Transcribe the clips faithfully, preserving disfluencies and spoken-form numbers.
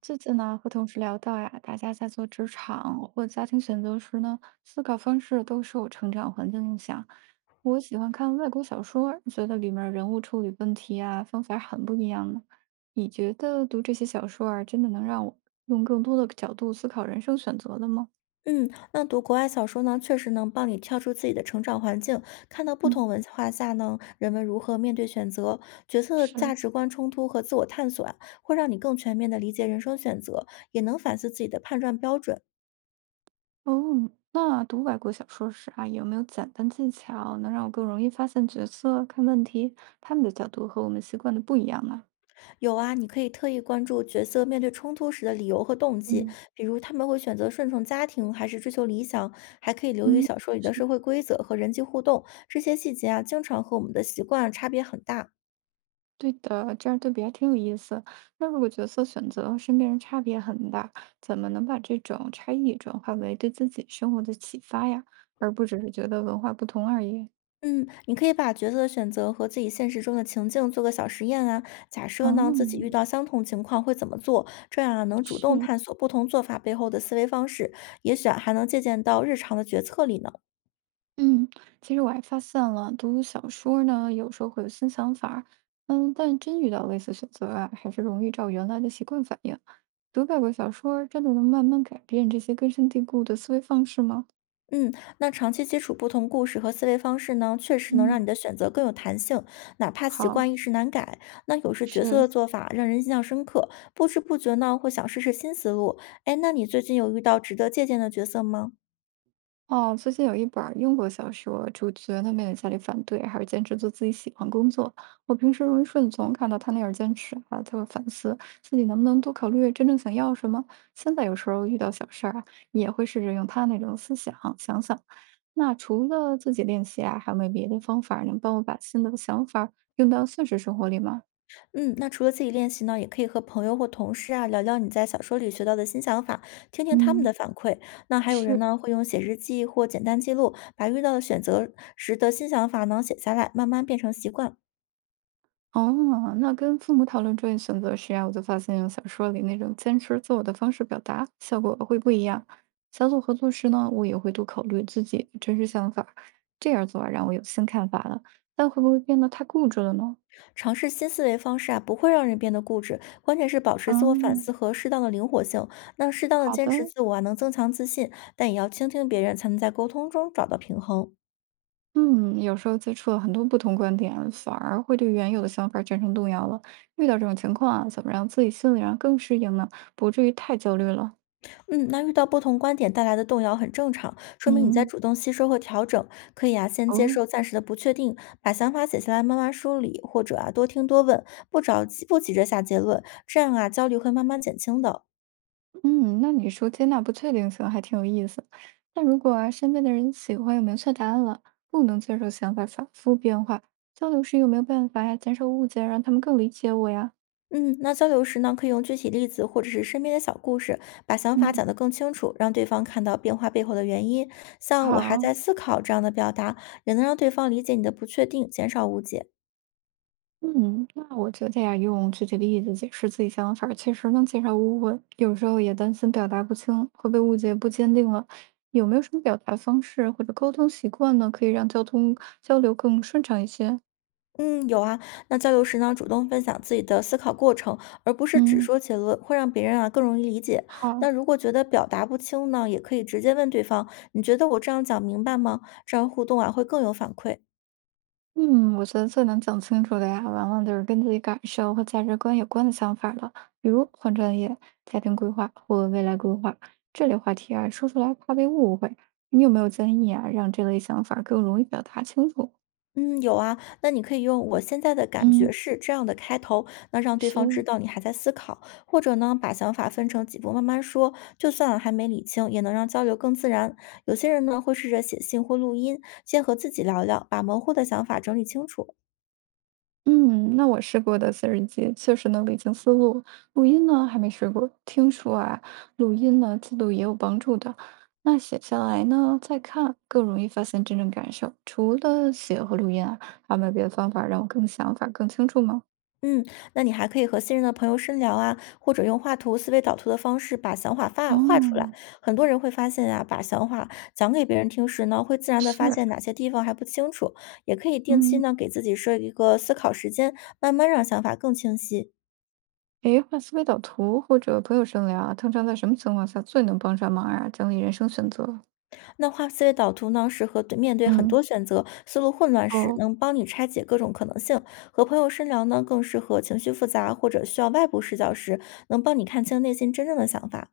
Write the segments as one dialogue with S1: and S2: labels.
S1: 最近呢，和同事聊到呀，大家在做职场或家庭选择时呢，思考方式都受成长环境影响。我喜欢看外国小说，觉得里面人物处理问题啊，方法很不一样呢。你觉得读这些小说啊，真的能让我用更多的角度思考人生选择的吗？
S2: 嗯，那读国外小说呢，确实能帮你跳出自己的成长环境，看到不
S1: 嗯，
S2: 同文化下呢，人们如何面对选择、角色的
S1: 是，
S2: 价值观冲突和自我探索啊，会让你更全面的理解人生选择，也能反思自己的判断标准。
S1: 哦，那读外国小说时啊，有没有简单技巧能让我更容易发现角色、看问题，他们的角度和我们习惯的不一样呢？
S2: 有啊，你可以特意关注角色面对冲突时的理由和动机，
S1: 嗯，
S2: 比如他们会选择顺从家庭还是追求理想，还可以留意小说里
S1: 嗯，
S2: 的
S1: 是。
S2: 社会规则和人际互动，这些细节啊，经常和我们的习惯差别很大。
S1: 对的，这样对比还挺有意思。那如果角色选择和身边人差别很大，怎么能把这种差异转化为对自己生活的启发呀？而不只是觉得文化不同而已。
S2: 嗯，你可以把角色的选择和自己现实中的情境做个小实验啊。假设呢，自己遇
S1: 嗯，
S2: 到相同情况会怎么做？这样啊，能主
S1: 是，
S2: 动探索不同做法背后的思维方式，也许啊还能借鉴到日常的决策里呢。
S1: 嗯，其实我还发现了，读小说呢，有时候会有新想法儿。嗯，但真遇到类似选择啊，还是容易照原来的习惯反应。读外国小说儿真的能慢慢改变这些根深蒂固的思维方式吗？
S2: 嗯，那长期接触不同故事和思维方式呢，确实能让
S1: 嗯，
S2: 你的选择更有弹性，哪怕习
S1: 好，
S2: 惯一时难改。那有时角色
S1: 是。
S2: 的做法让人印象深刻，不知不觉呢会想试试新思路。哎，那你最近有遇到值得借鉴的角色吗？
S1: 哦，最近有一本儿英国小说，主角呢面对家里反对，还是坚持做自己喜欢工作。我平时容易顺从，看到他那样坚持啊，他会反思自己能不能多考虑真正想要什么。现在有时候遇到小事儿啊，也会试着用他那种思想想想。那除了自己练习啊，还有没有别的方法儿能帮我把新的想法儿用到现实生活里吗？
S2: 嗯，那除了自己练习呢，也可以和朋友或同事啊聊聊你在小说里学到的新想法，听听他们
S1: 嗯，
S2: 的反馈。那还有人
S1: 是。
S2: 呢，会用写日记或简单记录，把遇到的选择时的新想法呢写下来，慢慢变成习惯。
S1: 哦，那跟父母讨论专业选择时啊，我就发现用小说里那种坚持自我的方式表达，效果会不一样。小组合作时呢，我也会多考虑自己的真实想法，这样做啊让我有新看法了。但会不会变得太固执了呢？
S2: 尝试新思维方式啊，不会让人变得固执，关键是保持自我反
S1: 嗯，
S2: 思和适当的灵活性。那适当的
S1: 好
S2: 坚
S1: 的。
S2: 持自我啊，能增强自信，但也要倾听别人，才能在沟通中找到平衡。
S1: 嗯，有时候接触了很多不同观点，反而会对原有的想法产生动摇了。遇到这种情况啊，怎么让自己心理上更适应呢？不至于太焦虑了。
S2: 嗯，那遇到不同观点带来的动摇很正常，说明你在
S1: 嗯，
S2: 主动吸收和调整。可以啊，先接
S1: 哦。
S2: 受暂时的不确定，把想法写下来慢慢梳理，或者啊多听多问，不着急不急着下结论，这样啊焦虑会慢慢减轻的。
S1: 嗯，那你说接纳不确定性还挺有意思。那如果啊身边的人喜欢有明确答案了，不能接受想法反复变化，交流时有没有办法呀减少误解，让他们更理解我呀？
S2: 嗯，那交流时呢，可以用具体例子或者是身边的小故事，把想法
S1: 嗯，
S2: 讲得更清楚，让对方看到变化背后的原因。像我还
S1: 好，
S2: 在思考这样的表达，也能让对方理解你的不确定，减少误解。
S1: 嗯，那我觉得呀，用具体例子解释自己想法确实能减少误会。有时候也担心表达不清会被误解不坚定了。有没有什么表达方式或者沟通习惯呢，可以让交通交流更顺畅一些？
S2: 嗯，有啊。那交流时呢，主动分享自己的思考过程，而不是只
S1: 嗯，
S2: 说结论，会让别人啊更容易理解。
S1: 好。
S2: 那如果觉得表达不清呢，也可以直接问对方：“你觉得我这样讲明白吗？”这样互动啊会更有反馈。
S1: 嗯，我觉得最能讲清楚的呀，往往就是跟自己感受和价值观有关的想法了，比如换专业、家庭规划或未来规划这类话题啊，说出来怕被误会。你有没有建议啊，让这类想法更容易表达清楚？
S2: 嗯，有啊。那你可以用“我现在的感觉
S1: 嗯，
S2: 是”这样的开头，那让对方知
S1: 行。
S2: 道你还在思考，或者呢把想法分成几步慢慢说，就算还没理清，也能让交流更自然。有些人呢会试着写信或录音，先和自己聊聊，把模糊的想法整理清楚。
S1: 嗯，那我试过的写日记，确实能理清思路。录音呢，还没试过。听说啊，录音呢，记录也有帮助的。那写下来呢，再看更容易发现真正感受。除了写和录音啊，还有没有别的方法让我更想法更清楚吗？
S2: 嗯，那你还可以和信任的朋友深聊啊，或者用画图、思维导图的方式把想法发画出来。
S1: 哦，
S2: 很多人会发现啊，把想法讲给别人听时呢，会自然的发
S1: 是，
S2: 现哪些地方还不清楚。也可以定期
S1: 嗯，
S2: 呢，给自己设一个思考时间，慢慢让想法更清晰。
S1: 诶，画思维导图或者朋友深聊啊，通常在什么情况下最能帮上忙啊？整理人生选择。
S2: 那画思维导图呢，适合对面对很
S1: 嗯，
S2: 多选择、思路混乱时，
S1: 哦。
S2: 能帮你拆解各种可能性。和朋友深聊呢，更适合情绪复杂或者需要外部视角时，能帮你看清内心真正的想法。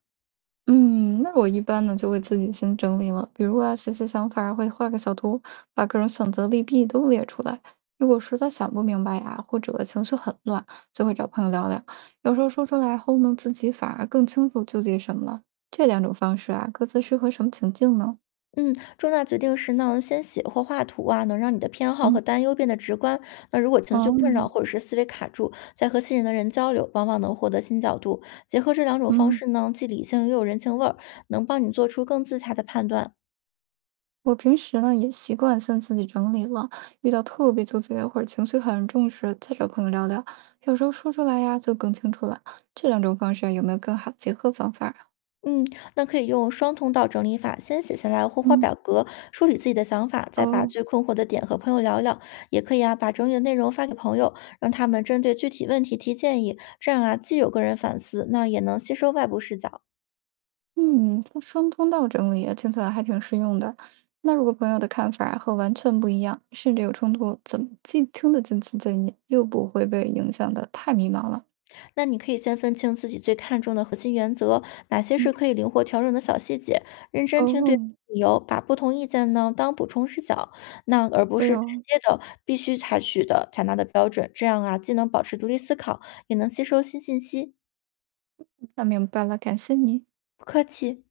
S1: 嗯，那我一般呢就会自己先整理了，比如啊，写写想法儿会画个小图，把各种选择利弊都列出来。如果实在想不明白呀、或者情绪很乱，就会找朋友聊聊。有时候说出来后呢，自己反而更清楚纠结什么了。这两种方式啊，各自适合什么情境呢？
S2: 嗯，重大决定时呢，先写或画图啊，能让你的偏好
S1: 嗯，
S2: 和担忧变得直观。那如果情绪困扰
S1: 哦，
S2: 或者是思维卡住，再和信任的人交流，往往能获得新角度。结合这两种方
S1: 嗯。
S2: 式呢，既理性又有人情味儿，能帮你做出更自洽的判断。
S1: 我平时呢也习惯先自己整理了，遇到特别纠结或者情绪很重时，再找朋友聊聊，有时候说出来呀就更清楚了。这两种方式啊有没有更好结合方法啊？
S2: 嗯，那可以用双通道整理法，先写下来或画
S1: 嗯，
S2: 表格，梳理自己的想法，再把
S1: 哦，
S2: 最困惑的点和朋友聊聊。也可以啊，把整理的内容发给朋友，让他们针对具体问题提建议，这样啊，既有个人反思，那也能吸收外部视角。
S1: 嗯，双双通道整理啊听起来还挺实用的。那如果朋友的看法和完全不一样，甚至有冲突，怎么既听得进去建议，又不会被影响的太迷茫了？
S2: 那你可以先分清自己最看重的核心原则，哪些是
S1: 嗯，
S2: 可以灵活调整的小细节，认真听对方
S1: 哦，
S2: 的理由，把不同意见呢当补充视角，那而不
S1: 对
S2: 是直
S1: 哦，
S2: 接的必须采取的采纳的标准。这样啊，既能保持独立思考，也能吸收新信息。
S1: 那明白了，感谢你。
S2: 不客气。